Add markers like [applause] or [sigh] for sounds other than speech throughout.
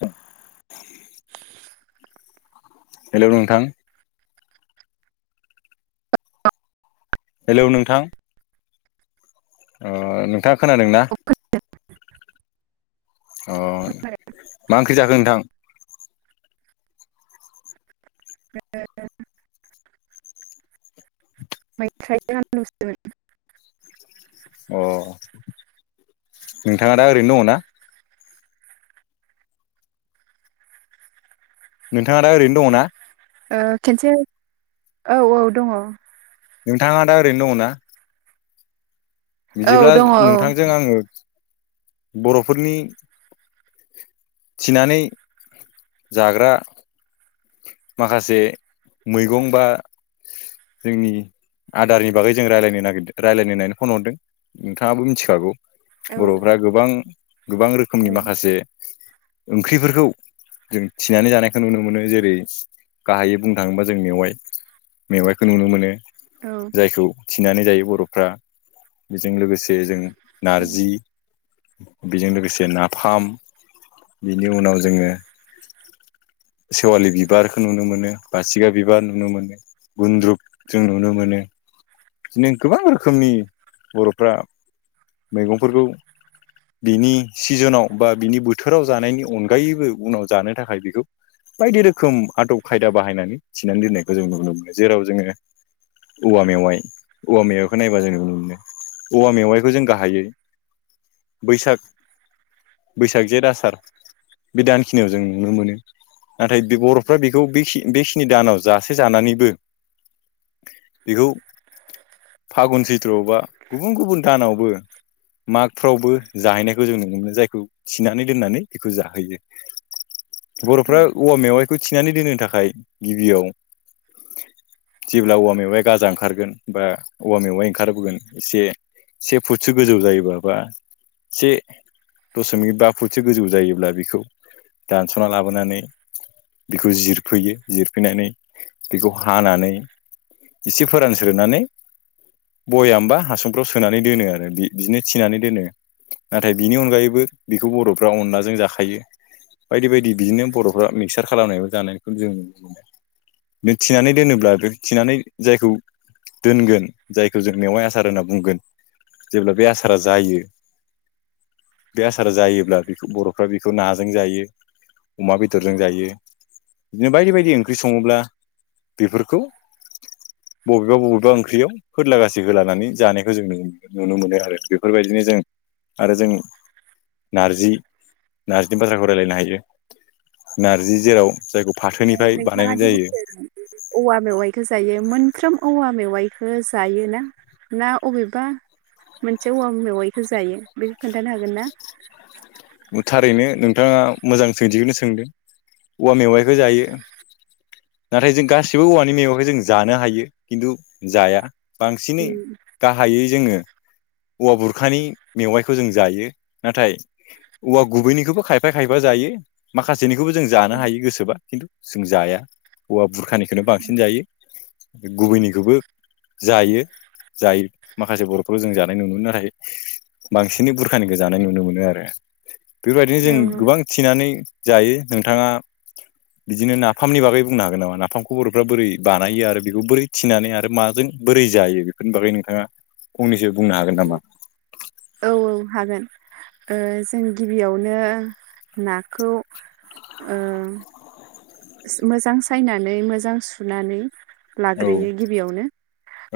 औ हेलौ नोंथां हेलौ नोंथां अ नोंथाङा खोनादोंनाा अ मा ओंख्रि जाखो नोंथां बे मैफ्रायजों आलुसोमोन अ नोंथाङा दा ओरैनो दङ ना नोंथाङा दा ओरैनो दङ ना खनसे औ औ दङ नोंथाङा दा ओरैनो दङ ना बिदिब्ला दङ औ नोंथांजों आङो बर'फोरनि थिनानै जाग्रा माखासे मैगं बा जोंनि आदारनि बागै जों रायलायनो नागिरदों रायलायनो होननानै फन हरदों नोंथाङाबो मिथिखागौ औ बर'फ्रा गोबां गोबां रोखोमनि माखासे ओंख्रिफोरखौ जों थिनानै जानायखौ नुनो मोनो जे रै गाहायै बुंनो थाङोबा जों मेवाइ मेवाइखौ नुनो मोनो औ जायखौ थिनानै जायो बर'फ्रा बेजों लोगोसे जों नारजि बेजों लोगोसे नाफाम बिनि उनाव जोङो खेवालि बिबारखौ नुनो मोनो बासिगा बिबार नुनो मोनो गुन्द्रुक जों नुनो मोनो बिदिनो गोबां रोखोमनि बर'फ्रा मैगंफोरखौ बिनि सिजनाव बा बिनि बोथोराव जानायनि अनगायैबो उनाव जानो थाखाय बेखौ बायदि रोखोम आदब खायदा बाहायनानै थिनानै दोन्नायखौ जों नुनो मोनो जेराव जोङो औवा मेवाइ औवा मेवाइखौ नायबा जों नुनो मोनो औवा मेवाइखौ जों गाहायै बैसाग बैसाग जेत आसार बि दानखिनियाव जों नुनो मोनो नाथाय बे बर'फ्रा बेखौ बे बेखिनि दानाव जासे जानानैबो बेखौ फागुन सैत्रआव बा गुबुन गुबुन दानावबो मागफ्रावबो जाहैनायखौ जों नुनो मोनो जायखौ थिनानै दोननानै बेखौ जाहोयो। औ बर'फ्रा औवा मेवाइखौ थिनानै दोननो थाखाय गिबियाव जेब्ला औवा मेवाया गाजा ओंखारगोन बा औवा मेवाया ओंखारबोगोन एसे से फुटसो गोजौ जायोब बा से दसमिक बा फुटसो गोजौ जायोब्ला बेखौ दानस'ना लाबोनानै बेखौ जिरफैयो जिरफैनानै बेखौ हानानै इसे फोरानस्रोनानै बयाम बा हासुंफ्राव सोनानै दोनो आरो बि बिदिनो थिनानै दोनो। नाथाय बिनि अनगायैबो बेखौ बर'फ्रा अनलाजों जाखायो बायदि बायदि बिदिनो बर' आसार खालामनायबो जानायखौ जों नुनो मोनो बे थिनानै दोनोब्ला बे थिनानै जायखौ दोनगोन जायखौ जों मेवाइ आसार होनना बुंगोन। जेब्ला बे आसारा जायो बे आसार जायोब्ला बर'फ्रा बेखौ नाजों जायो। अमा बेदर बेदरजों जायो बिदिनो बायदि बायदि ओंख्रि सङोब्ला बेफोरखौ बबेबा बबेबा ओंख्रियाव फोरदलागासै होलानानै जानायखौ जों नु नुनो मोनो आरो बेफोरबायदिनो जों आरो जों नारजि नार्जिनि बाथ्राखौ रायज्लायनो हायो। नारजि जेराव जायखौ फाथोनिफ्राय नोंथाङा बानायनाय दि जायो। बुंदों औवा मेवाइखौ जायो मोनफ्रोम औवा मेवाइखौ जायोना। ना अबेबा मोनसे औवा मेवाइखौो जायो बेखौ खोन्थानो हागोन ना? थारैनो नोंथाङा मोजां सोंथिखौनो सोंदों औवा मेवाइखौ जायो। नाथाय जों गासिबो औवानि मेगंखाय जों जानो हायो खिन्थु जाया। औ बांसिनै गाहायै जोङो औवा बुरखानि मेवाइखौ जों जायो नाथाय औवा गुबैनिखौबो खायफा खायफा जायो। माखासेनिखौबो जों जानो हायो गोसोबा खिन्थु जों जाया। हौवा बुरखानिखौनो बांसिन जायो। गुबैनिखौबो जायो जायो माखासे बर'फोनावव जों जादों। होनाय नुनो मोन नाथाय बांसिनै बुरखानिखौ जानाय नुनो मोनो आरो बेफोरबायदिनो औ जों गोबां थिनानै जायो नोंथाङा बिदिनो नाफामनि बागै बुंनो हागोन नामा नाफामखौ बर'फ्रा बोरै बानायो आरो बेखौ बोरै थिनानै आरो माजों बोरै जायो बेफोरनि बागै नोंथाङा फंनैसो बुंनो हागोन नामा? औ औ हागोन जों गिबियावनो नाखौ ओम। मोजां सायनानै मोजां सुनानै औ लाग्रोयो गिबियावनो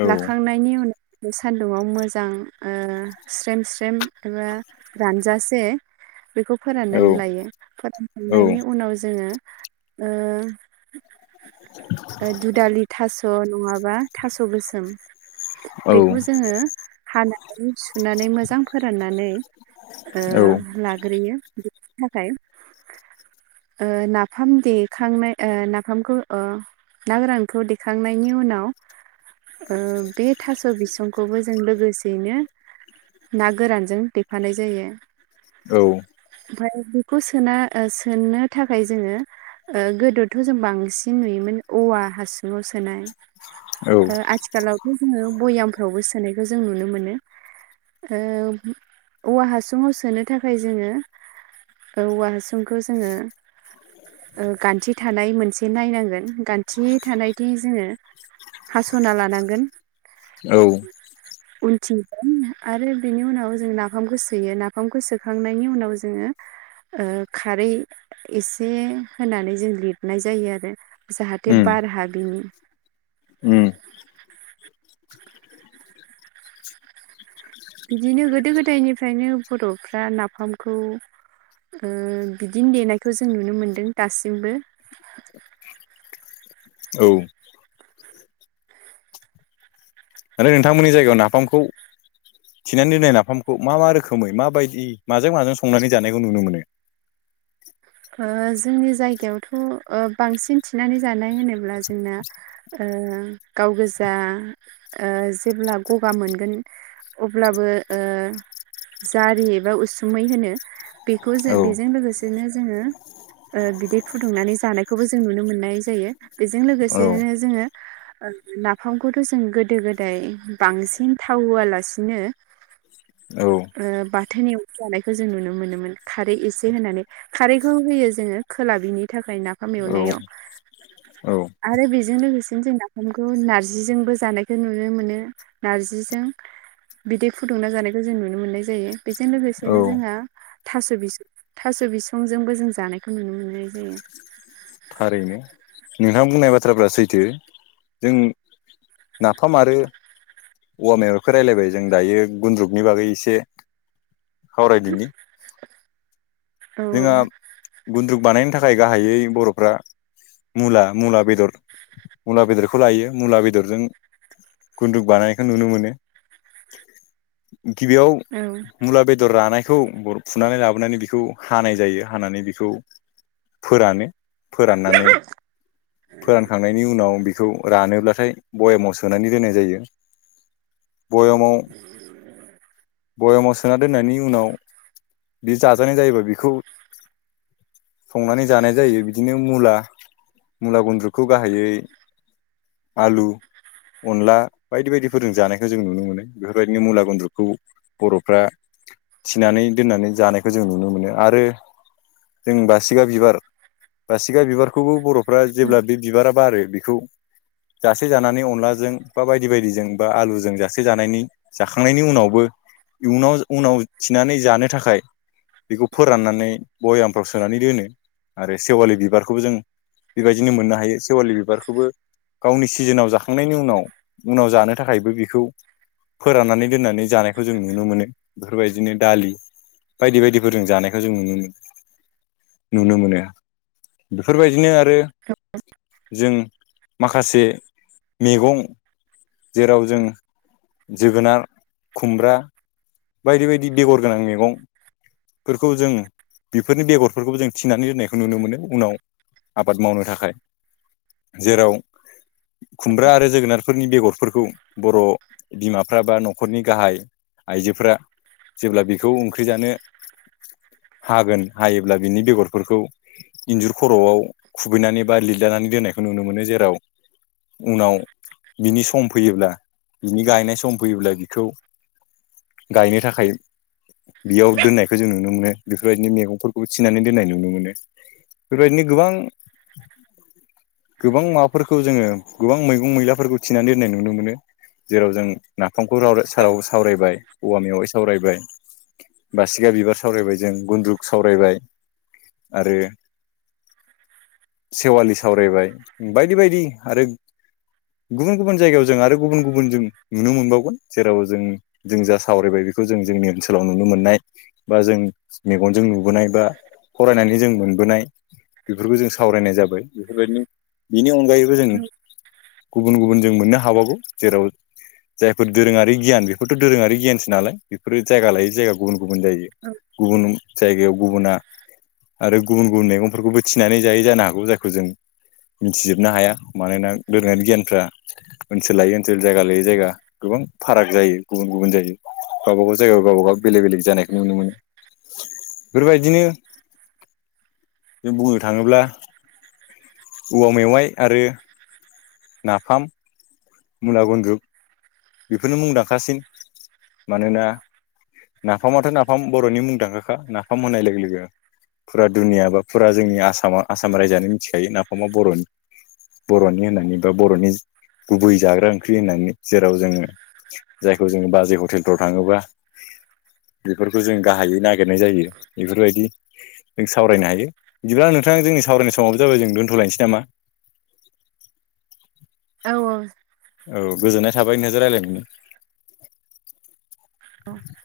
औ लाखांनाय नि उनाव बे सानदुंआव मोजां स्रेम स्रेम एबा रानजासे बेखौ औ फोराननानै लायो औ फोरानखांनायनि उनाव जोङो ओ [inaudible] दुधालि थास' नङाबा थास' गोसोम औ बेखौ जोङो हानानै सुनानै मोजां फोराननानै ओ औ लाग्रोयो। थाखाय नाफाम दे खांनाय नाफामखौ ना गोरानखौ दैेखांनायनि उनाव बे थास' बिसंखौबो जों लोगोसेयैनो ना गोरानजों दफानाय जायो। औ। ओमफ्राय बेखौ सोना सोनो थाखाय जोङो गोदोथ' जों बांसिन नुयोमोन औवा हासुङाव सोनाय औ आथिखालावथ' जोङो भयामफ्रावबो सोनायखौ जों नुनो मोनो औवा हासुङाव सोनो थाखाय जोङो औवा हासुंखौ जोङो गान्थि थानाय मोनसे नायनांगोन गान्थि थानायदि जोङो हास'ना लानांगोन औ उथिगोन आरो बिनि उनाव जों नाफामखौ सोयो नाफामखौ सोखांनायनि उनाव जोङो खारै एसे होनानै जों लिरनाय जायो आरो जाहाथे उम बार ह बििनि उम बिदिनो गोदो गोदायनिफ्रायनो बर'फ्रा नाफामखौ बिदिनो देनायखौ जों नुनो मोनदों दासिमबो औ आरो नोंथांमोननिायगायाव नाफामखौ थिनानै दोननाय नाफामखौ मा मा रोखोमै माबायदि माजों माजों संनानै जानायखौ नुनो मोनो जोंनि जायगायावथ' बांसिन थिनानै जानाय होनोब्ला जोंना गाव गोजा जेब्ला गगा मोनगोन अब्लाबो जारि एबा उसुमै होनो बेखौ जों औ बेजों लोगोसेनो जोङो बिदै फुदुंनानै जानायखौबो जों नुनो मोननाय जायो बेजों औ लोगोसेनो जोङो नाफामखौथ' जों गोदो गोदाय बांसिन थाव होआलासिनो औ बाथोनाव जानायखौ जों नुनो मोनोमोन खारै एसे होननानै खारैखौ होयो जोङो खोला बिनि थाखाय नाफाम औ एवनायाव औ आरो बेजों लोगोसेनो जों नाफामखौ नारजिजोंबो जानायखौ नुनो मोनो नारजिजों बिदै फुदुंना जानायखौ जों नुनो मोननाय जायो बेजों औ लोगोसेनो जोंहा थास' बिस थास' बिस बिफांजोंबो जों जानायखौ नुनो मोननाय जायो थारैनो नोंथां बुंनाय बाथ्राफ्रा सैथो जों नाफाम आरो औव मखौ रायलायबाय जों दायो गुन्द्रुकनि बागै एसे सावरायदिनि [inaudible] औ जोंहा गुन्द्रुक बानायनो थाखाय गाहायै बर'फ्रा मुला मुला बेदर मुला बेदरखौ लायो मुला बेदरजों गुन्दुक बानायखौ नुनो मोनो गिबियाव औ मुला बेदर रानायखौ फुनानै लाबोनानै बेखौ हानाय जायो हानानै बेखौ फोरानो फोराननानै फोरानखांनायनि उनाव बेखौ रानोब्लाथाय बयामाव सोनानै दोननाय ज बयाव बयामाव सोना दोननायनि उनाव बे जाजानाय जायोबा बेखौ संनानै जानाय जायो बिदिनो मुला मुला गन्द्रुखौ गाहायै आलु अनला बायदि बायदिफोरजों जानायखौ जों नुनो मोनो बेफोरबायदिनो मुला गुन्द्रखौ बर'फ्रा थिनानै दोननानै जानायखौ जों नुनो मोनो आरो जों बासिगा बिबार बासिगा बिबारखौबो बर'फ्रा जेब्ला बे बिबारा बारो बेखौ जासे जानानै अनलाजों बा बायदि बायदिजों बा आलुजों जासे जानायनि जाखांनायनि उनावबो इयुनाव उनाव थिनानै जानो थाखाय बेखौ फोराननानै बयामफ्राव सोनानै दोनो आरो सेवालि बिबारखौबो जों बेबायदिनो मोननो हायो सेवालि बिबारखौबो गावनि सिजोनाव जाखांनायनि उनाव उनाव जानो थाखायबो बेखौ फोराननानै दोननानै जानायखौ जों नुनो मोनो बेफोरबायदिनो दालि बायदि बायदिफोर रों जानाय खौ जों नुनो मोनो नुनो मोनो बेफोरबायदिनो आरो आरो जों माखासे मैगं जेराव जों जोगोनार खुमब्रा बायदि बायदि बेगर गोनां मैगं फोरखौ जों बेफोरनि बेगरफोरखौ जों थिनानै दोननायखौ नुनो मोनो उनाव आबाद मावनो थाखाय जेराव खुमब्रा आरो जोगोनारफोरनि बेगरफोरखौ बर' बिमाफ्रा बा न'खरनि गाहाय फोरा जेब्ला बेखौ ओंख्रि जानो हागोन हायोब्ला बिनि बेगरफोरखौ इन्जुर खर'आव खुबैनानै बा लिरलानानै दोननायखौ नुनो मोनो जेराव उनाव बिनि सम फैयोब्ला बिनि गायनाय सम फैयोब्ला बिखौ गायनो थाखाय याव दोननायखौ जों नुनो मोनो बेफोर बायदिनो मैगंफोरखौ थिनानै दोननाय नुनो मोनो। बेबायदिनो गोबां गोबां माबाफोरखौ जोङो गोबां मैगं मैलाफोरखौ थिनानै दोननाय नुनो मोनो जेराव जों नाफामखौ रावराय साराव सावरायबाय औवा मेवाइ सावरायबाय बासिखा बिबार सावरायबाय जों गुन्द्रुक सावरायबाय आरो सेवालि सावरायबाय बायदि बायदि आरो गुबुन गुबुन जायगायाव जों आरो गुबुन गुबुन जों नुनो मोनबावगोन जेराव जों जों जा सावरायबाय बेखौ जों जोंनि ओनसोलाव नुनो मोननाय बा जों मेगनजों नु नुबोनाय बा फरायनानै जों मोनबोनाय बेफोरखौ जों सावरायनाय जाबाय। बेफोरबायदिनो बिनि अनगायैबो जों औ गुबुन गुबुन जों मोननो हाबावागौ जेराव जायफोर दोरोङारि गियान बेफोरथ' दोरोङारि गियान सो नालाय बेफोरो जायगा लायै जायगा गुबुन गुबुन जायो औ गुबुन जायगायाव गुबुना आरो गुबुन गुबुन मैगंफोरखौबो थिनानै जायो जानो हागौ जायखौ जों मिथिजोबनो हाया मानोना दोरोङारि गियानफ्रा ओनसोल लायै ओनसोल जायगा लायै जायगा गोबां फाराग जायो गुबुन गुबुन जायो। गावबा गाव जायगायाव गावबा गाव बेलेग बेलेग जानायखौ नुनो मोनो बेफोर बायदिनो जों बुंनो थाङोब्ला औवा मेवाइ आरो नाफाम मुला गुनद्रुग बेफोरनो मुंदांखासिन मानोना नाफामाथ' नाफाम बर'नि मुंदांखाखा नाफाम होननाय लोगो लोगो फुरा दुनिया बा फुरा जोंनि आसामा आसाम रायजोआनो मिथिखायो नाफामा बर'नि बर'नि होननानै बा बर'नि गुबै जाग्रा ओंख्रि होननानै जे- राव जोङो जायखौ जोङो बाजै हटेलफ्राव थाङोबा बेफोरखौ जों गाहायै नागिरनाय जायो बेफोर बायदि जों सावरायनो हायो बिदिब्ला नोंथा जोंनि सावरायनाय समाबो जाबाय जों दोनथ'लायनोसै नामा। औ औ औ गोजोननाय थाबाय नोंथांजों रायलायनानै औ